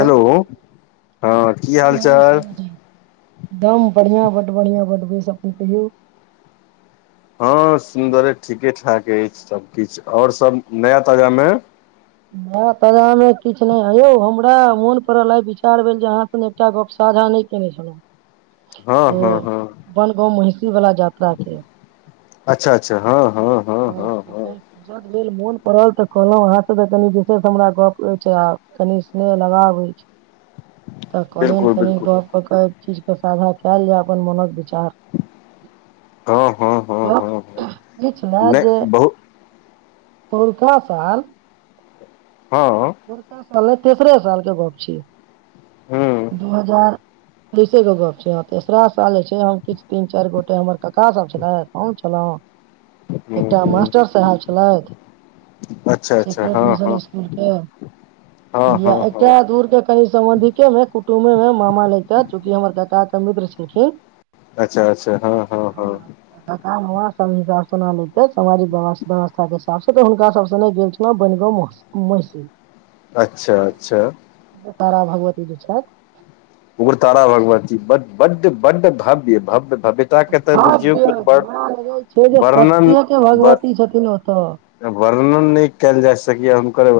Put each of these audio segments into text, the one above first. Hello हँ की हाल चाल एकम बढ़ियां बड्ड बढ़ियां बड बेस अपने कहियौ हँ सुन्दरे ठीके ठाक ऐछ सब किछ और सब नया ताजा मे नया ताजा मे किछ नय यौ हमरा मोन पड़ल ह विचार भेल जे अहाँ संगे एकटा गप साझा नय केने हँ छलो ओ हँ हँ वनगाँव महिषी वाला यात्रा के अच्छा अच्छा हँ हँ हँ अपन फुर्सत भेल मोन पड़ल तऽ कहलो अहाँ सब त कनि विशेष हमरा गप ऐछ आ कनि स्नेह लगाव ऐछ तऽ कहलेन बिलकुल कनि बिलकुल गप कऽ के एहि चीज के साझा कैयल जाय अपन मोनक विचार हँ हँ हँ हँ हँ इ छला जे नहि बहुत पैरका साल हँ पौरका साल ने तेसरे साल के गप छिय हूँ दू हजार दु हाजार तेइसे क गप छै तेसरा साल छै हम किछ तीन चार गोटे हमर कका सब छलो हम छलो हूँ एकटा हूँ मास्टर साहेब छलैथ अच्छा सेट अच्छा हँ मिशन हँ इकुल के हँ हँ हँ [inaudible] दूर के कनि सम्बन्धिके मे कुटुम्मे मे मामा लेगतेथ चूँकि हमर कका के मित्र छलखिन अच्छा अच्छा हँ हँ हँ कका ममा सभ हिनका सँ सान्त्वना लेतेथ समाजिक व्यव व्यवस्था के हिसाब से तऽ हुनका सभ से ने नहि गेल बनग उम्हार से अच्छा अच्छा तारा भगवती द छथि उग्रतारा भगवती ब बड बडड भव्य भव्य भव्य ता के त बुझियौ भव्य व जेना लगै छै जे वर्णन सत्ये के ब भगवती छथिन ओतऽ वर्णन नय कयल जा सकैया हुनकर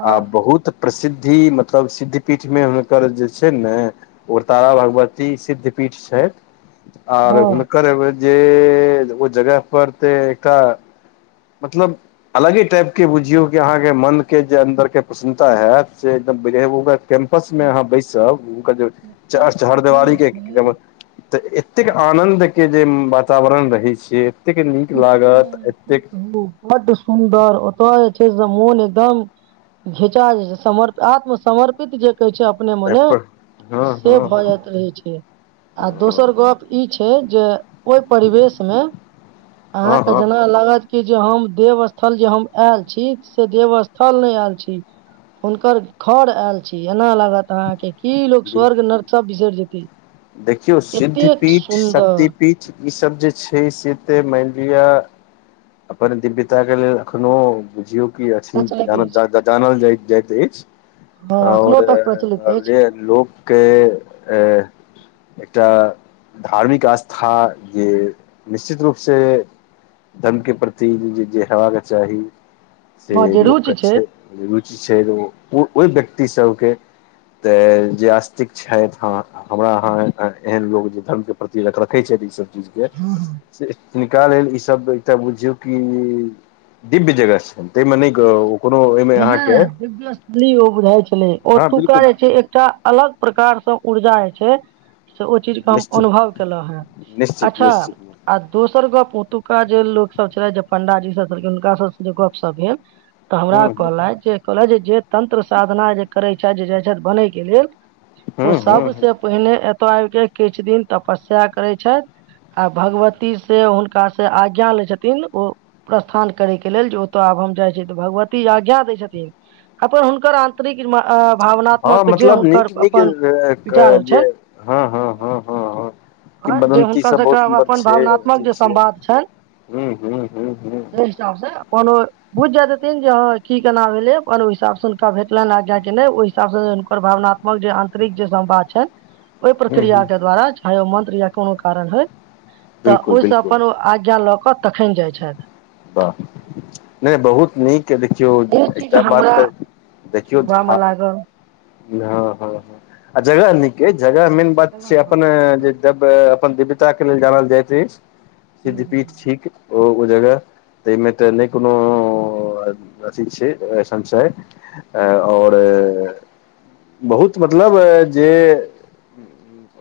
आह बहुत प्रसिद्धि मतलब सिद्धि पीठमे हुनकर जे छैनने उग्रतारा भगवती सिद्ध पीठ छय आर हँ हुनकर अब जे ओ जगह पर तऽ एत मतलब अलगे टाइप के बुझियौ कि अहाँ के मन के जे अन्दर के प्रसन्नता हयत से एकदम बगत आपस मे एक अहाँ बैसब हुनकर जे एकटा चह ओतऽ जे चहरिदवारी के छै तऽ एतेक आनन्द के जे वातावरण रहैत छै एतेक निक लागत एतेक बड सुन्दर ओतऽ जे छै से मोन एकदम घिचा जाइ छै समर आत्मसर्पित जे कहै छै अपने मने पेपर हँ से हँ भऽ जाइत रहै छै आ हँ दोसर गप ई छै जे ओय परिवेश मे अहाँ हँ के हँ जेना लागत कि जे हम देव स्थल जे हम आयल छी से देव स्थल नय आयल छी हुनकर घर आयल छी एना लागत अहाँके की लोक स्वर्ग बिलकुल नर्क सब बिसर जेते देखियौ सिद्ध पीठ शक्ति पीठ ईसभ जे छै से तऽ मान लिअ अपन दिव्यता के लेल अखनो बुझियौ की पता अथि चलैत जानत अछि जादा जानल जाय जाइत अछि हँ एखनो ओर तक प्रचलित अछि जे लोक केँ ए एकटा धार्मिक आस्था जे निश्चित रूप से धन के प्रति जे हेब के चाही हँ से जे रुचि लोकके छै रुचि छै ओ ओहि व्यक्ति सभके तऽ जे आस्तिक छथि ह हमरा अहाँ एहन लोक जे धर्म के प्रति रख रखे छै ई सभ चीज के हँ हँ हिनका लेल ई सभ तऽ बुझयौ कि दिव्य जगह छै ताहिमे नहि [unintelligible] कोनो ओहिमे अहाँके दिव्य स्थली ओ बुझाइ छलै हँ ओतुका बिलकुल जे छै एकटा अलग प्रकार सँ ऊर्जा जे छै से ओ चीजके हम निश्चित अनुभव केलहुँ हेँ- निश्चित अच्छा निश्चित आ दोसर गप्प ओतुका जे लोक सब छले जे पंडाजी सब छलखिन हुनका सभ से जे गप सब भेल तऽ हमरा ह कहलय जे कहलथि जे जे तंत्र साधना जे करै छथि जे जाइ छय बनय के लेल ह ओ ह सभसेँ पहिले एतय आबकेँ किछु दिन तपस्या करै छय आ भगवती से हुनका से आज्ञा लै छथिन ओ प्रस्थान करै के लेल जे ओतय आब हम जाइ छियै तऽ भगवती आज्ञा दै छथिन अपन हुनकर अन् तदी किरमा अ हँ भावनात्मक जे मतलब नीक हुनकर नीक अपन विचार होइ जे छन हँ हँ हँ हँ हँ जे किबदन्ती हुनकर सभ बहुत सबके सुन्दर अपन छै भावनात्मक अथी जे छै संवाद छनि हु हु ह [unintelligible] बुझ जाय हेथिन हं की केना भेलै अपन ओहि हिसाब से हुनका भेटलनि हं कियकि ओहि हिसाब से हुनकर भावना हमर जे आंतरिक जे संबाद छै ओहि ह प्रक्रियाके द्वारा चाहे ओ मंत्र या कोनो कारण होइ तऽ बिलकुल ओहि स बिलकुल अपन आज्ञा लऽ कऽ तखन जाइ छथि वाह नहि बहुत निक के देखियौ ई चीज एकटा बात हमरा तऽ देखियौ सुनबा मे धा- लागल हाँ हाँ हाँ आ जगह नीके जगह मेन बात छला छै बड अपना जे सुन्दर जब अपन दिव्यताके लेल जानल जाइत अछि हूँ सिद्ध हूँ पीठ हूँ, छीक ओ जगह तेहिमे तऽ नहि कोनो अ-अथि छै संशय आ आओर ए- बहुत मतलब जे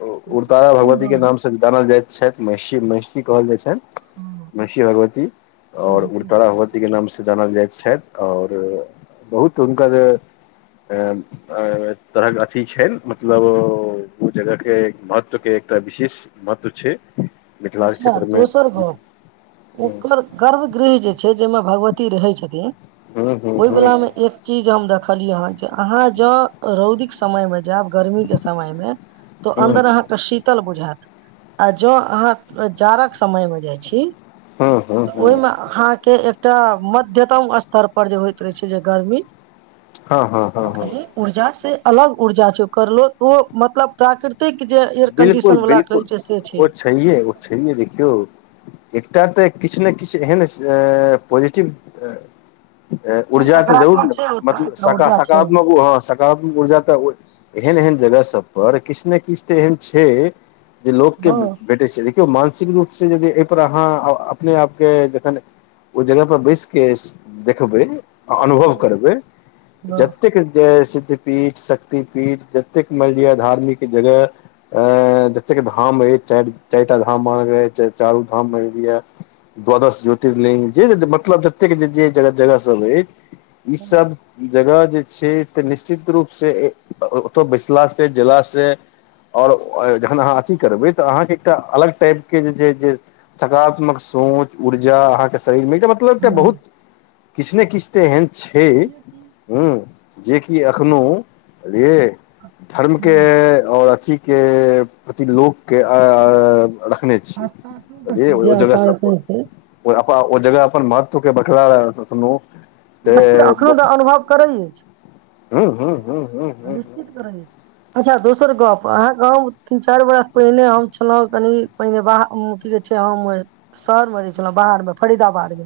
उग्रतारा भगवतीके सुन्दर नाम से जानल जाएत शायद महिषी महिषी कहल जाइ छैन हँ महिषी भगवती आओर महिषी उग्रतारा भगवततीके भगवती। नामसे जानल जाइत छथि आओर बहुत हुनकर जे ऐं ऐं-तहन अथि छैन मतलब ओ जगह के महत्व के एकटा विशेष महत्व छै मिथिलाक अच्छा क्षेत्र मे दोसर गप ओकर गर्भगृह जे छै जाहिमे भगवती रहै छथिन हूँ हूँ ओहि हूँ वलामे एक चीज हम देखलियै हँ जे अहाँ जँ रौदीक समयमे जायब गर्मीके समयमे हूँ तऽ हूँ अन्दर अहाँके शीतल बुझाएत आ जों अहाँ जाड़क समयमे जाइ छी हूँ तऽ हूँ ओहिमे आँ - -हाँके एकटा मध्यतम स्तर पर जे होइत रहै छै जे गर्मी हाँ हाँ हाँ हाँ कनि ऊर्जा से अलग ऊर्जा छै ओकर लोक ओ-मतलब प्राकृ- -तिक जे एयर कंडीशन वला कहै छै से छै सहीये ओ छहियै देखियौ एकटा तऽ किछ ने किछ एहेन पोजेटिव छै ऊर्जा तऽ जरूर सकारात्मक ने छै ओतऽ मतलब एकटा सका ऊर्जा छै सकारात्मक ओ हाँ सका- ऊर्जा तऽ एहन एहन जगह सब पर किछ ने किछ तऽ एहन छै जे लोकके भेटै छै देखियौ मानसिक रूप से यदि एहिपर अहाँ अपने आपके जखन ओई जगह पर बैसके देखबै आ अनुभव करबै हँ जतेक जे सिद्ध पीठ शक्तिपीठ जतेक मैनलिअ धार्मिक जगह अं -जतेक धाम अछि चारि चारि टा धाम अहाँके चारू धाममे लिअ द्वादश ज्योतिर्लिङ्ंग जे मतलब जतेक जे-जे जगहसभ अछि हँ हँ ईसभ जगह जे छै तऽ निश्चित रूपसे ओतऽ बैसलासे गेलासे आओर ओ- जखन अहाँ अथि करबै तऽ अहाँके एकटा अलग टाइपके जे छै जे सकारात्मक सोच ऊर्जा अहाँके शरीरमे [unintelligible] मतलब एकटा हँ बहुत किछ ने किछ तऽ एहन छै छैहे की हूँ जेकि अखनो बुझलियै धर्मके हँ आओर अथि के प्रति लोकके अ- अ-रखने छै आस्था एखनो बुझलियै रखियै जे ओइ जगह आस्था सब रखने पर छै ओ अपा- ओ जगह अपन महत्वके बरकरा रखने अखनो मतलब अखनो तऽ अनुभव करै छै हूँ हूँ हूँ हूँ निश्चित अच्छा दोसर गप अहाँक गाँव तीन चारि बरस पहिने हम छलहुँ कनि पहिने बाह की कहै छै हम शहरमे रहै छलहुँ बाहर मे फरीदाबाद मे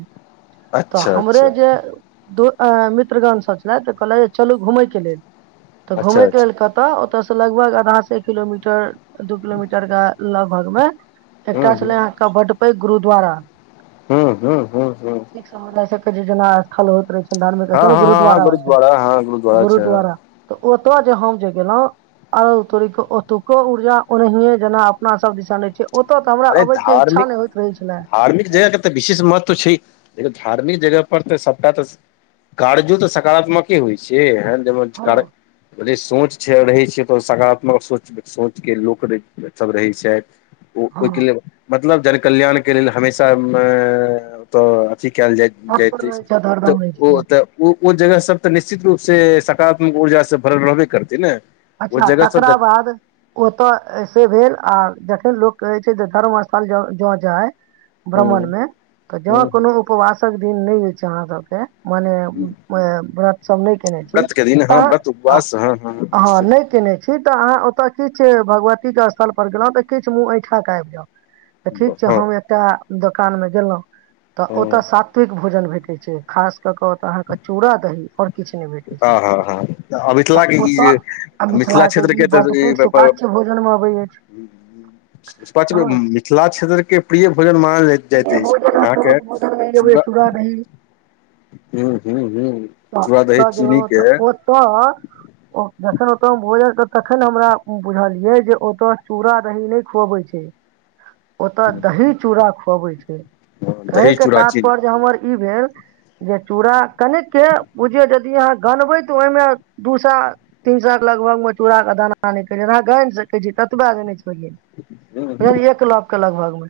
तऽ अच्छा हमरे अच्छा जे दू मित्रगण सब छलैथ त कहलैत जे चलू घुमै के लेल तऽ अच्छा घूमैके अच्छा लेल कत तऽ ओतय से लगभग आधा से एक किलोमीटर दू किलोमीटर के लगभग मे हूं एकटा हूं छलै अहाँके बड्ड पैघ गुरुद्वारा हूँ हूँ हूँ हूँ से मुद्दा केजना स्थल होइत रहै छै हँ हँ हँ हँ गुरुद्वारा हँ हँ गुरुद्वारा छय तऽ ओत जे हम जे गेलो आरौ तोरीके ओतुको ऊर्जा ओनहियें जेना अपना सब दिसन होइ छै ओतय तऽ हमरा अरे अबै के इच्छा धार्मिक नहि होइत रहै छले धार्मिक जगह के तऽ विशेष महत् छै धार्मिक जगह पर तऽ सबटा तऽ कार्जो त सकारात्मक हँ [inaudible] बड़े सोच छै रहै छैै तऽ सकारात्मक सोच सोच के लोक सब रहैत छैथ हँ ओयके लेल मतलब जन कल्याण के लेल हमेशा ओतऽ अथी कयल जाय जाएत तत्पर ऐछ रहै छथि तऽ हरदम रहै ओ छथिन ओतऽ ओ जगह सब तऽ निश्चित रूप से सकारात्मक ऊर्जा से भ रहबे करतै नै अच्छा तकरा बाद ओतय से भेल आर जखन लोक कहे छै जे धर्म स्थल ज जो जाय हूँ भ्र्मणमे तऽ जँ हूँ कोनो हूँ उपवासक दिन नइ ऐछ अहाँसभके मने अ व्रत सब नय केने छी तहन सुब्बा सँ हँ हँ हँ निश्चित नय केने छी तऽ अहाँ ओतऽ किछु भगवतीक के स्थल पर गेलहुँ तऽ किु मुँह एठा के आएब जाउ तऽ ठीक छै हँ हम एकटा दोकान में गेलो तऽ हँ ओतऽ सात्विक भोजन भेटे छै खास कर के अहाँ चूड़ा दही ओर हँ हँ हँ तऽ मिथिला के ई ओतय जे आ मिथिला मिथिलाके क्षेत्र ई के बड्ड पैघ तऽ सुपाच्य भोजनमे अबै अछि पच हँ मिथिला क्षेत्र के प्रिय भोजन मानल जाएत जाएत देखियौ ऐछ भोजन अहाँके प्रमुख भोजनमे एगो चूड़ चूड़ा दही हू हू हू चुड़ा दही गेलो चीनी के तऽ ओतऽ जखन ओतो भोजल तखन हमरा बुझलिये जे ओतो चूरा दही नय खुअबै छै ओतऽ दही चूड़ा खुअबै छै कहै दही के चूड़ा चीनी तात्पर्य जे हमर ई भेल जे चूड़ा कनिक के बुझिये यदि अहाँ गनबै तऽ ओहिमे दूसए तीन सए के लगभग मे चूड़ा के दाना नय केह छै अहाँ गाइन सकैत छीयै ततबा देने छियै हँ [unintelligible] एक लप के लगभग मे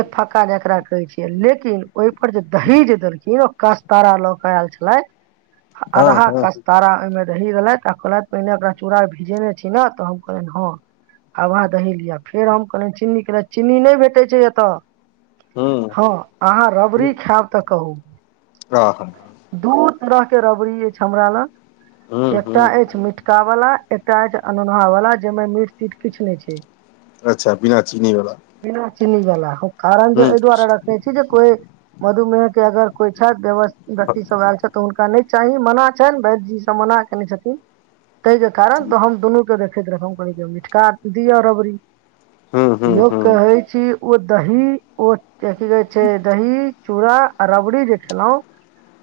एक फक्का जेकरा कहे छिये लेकिन ओहि पर जे दही जे देलखिन ओ कास्तारा ल के आयल छले हँ अधहा हूँ कस्तार मे दही देलेथ आ कहलेथ पहिने ओकरा चूड़ा भिजेने छी ने तऽ हम कहलनि हँ आव अहाँ दही लिय फेर हम कहलिय चिन्नी के चिन्नी नय भेटे छै एतऽ हूँ हँ अहाँ रबड़ी खायब तऽ कहू हँ हँ दू तरह के रबड़ी ऐछ हमरा लग हूँ एकटा हूँ ऐछ मिठ- का वाला एकटा ऐछ अनोनह वाला जाहिमें मीठ तीठ किछ नय छै अच्छा बिना चीनी वला। बिना चीनी वला कारण जे हूँ एहि दुआरे रखने छी जे कोइ मधुमेह के अगर। कोइ छथि व्यसथित व्यक्ति सब आयल छथि हुनका नै चाही मना छनि वैद्य जीसँ मना कने छथिन ताहिके कारण तऽ हम दुनूके देख। [unintelligible] दिय रबरी हूँ हूँ इहो हूँ कहै छी ओ द- - हूँ ओ ची कहे छै दही चूड़ा आ रबड़ी जे खेलौं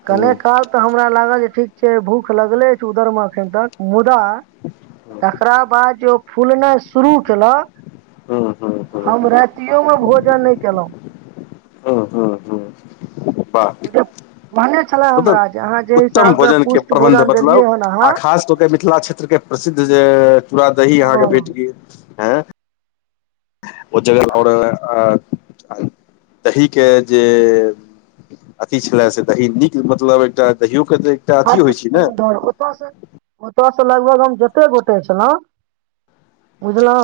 हूँ कने काल तऽ हमरा लागल जे ठीक छै भूख लगले अछि उधर मे अखन तक मुदा हूँ तकरा बाद जे ओ फूलनाइ शुरू केलक। हँ हँ। हम रातिओमे भोजन नै केलौं हूँ हूँ हूँ [inaudible] उपा जे कहने छले मतब हमरा जे अहाँ जे उत्तम हिसाब से भोजन के पुष्ट प्रबन्ध भोजन देलियै मतलब हन अहाँ आ खास तौर। मिथिला क्षेत्रके प्रसिद्ध जे चूरा दही हँ अहाँके भेट गेल हँ ओ जगह आओर अ अ दही के जे अथी छलए से दही नीक मतलब एकटा दहियो के तऽ एकटा अथि होइ छै ने हँ ओतसे ओतयसँ लगभग हम जते गोटे छलौं बुझलौं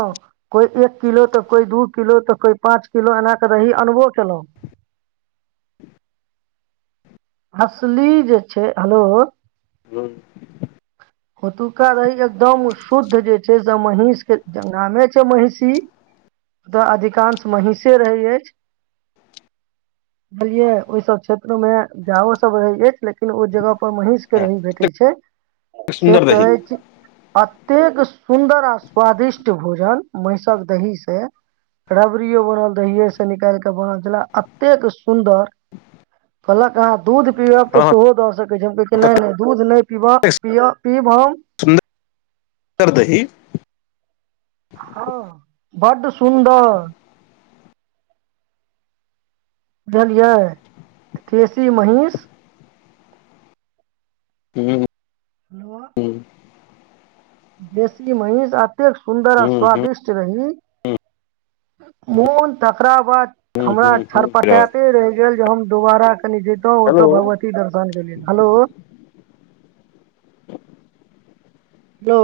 कोइ एक किलो तऽ कोइ दू किलो तऽ कोइ पाँच किलो एना कऽ रही अनबो कयेलौ हसली जे छै हलो ने ओतुका दही एकदम शुद्ध जे छै ज महीष के ज नामे छै महिषी दऽ अधिकांश महीषे रहै अछि बुझलियै ओय सब क्षेत्र मे गायो सब रहै अछि लेकिन ओ जगह पर महींष के रही भेटै छै से सुन्दर दही कहै छी अतेक सुन्दर आ स्वादिष्ट भोजन महिषक दही से रबड़ियो बनल दहिये स निकैल क बनल छैला अतेक सुंदर कहलक अहाँ दूध पीअब तऽ हँ हँ सेहो दऽ सकै छी हम कहलिय की नै-नै दूध नै पीबअ -पीय -पीब हम सुन [unintelligible] सुन्दर दही हँ बड्ड सुन्दर बुझलियै टेशी महीष हूँ हलवा देशी महींष अतेक सुन्दर आ स्वादिष्ट [unintelligible] रही मोन तकरा बाद हमरा छड़पटाते रहि गेल जे हम दोबारा कनि जइतौ ओत हेलो भगवती ती दर्शन के लेल हलो हेलो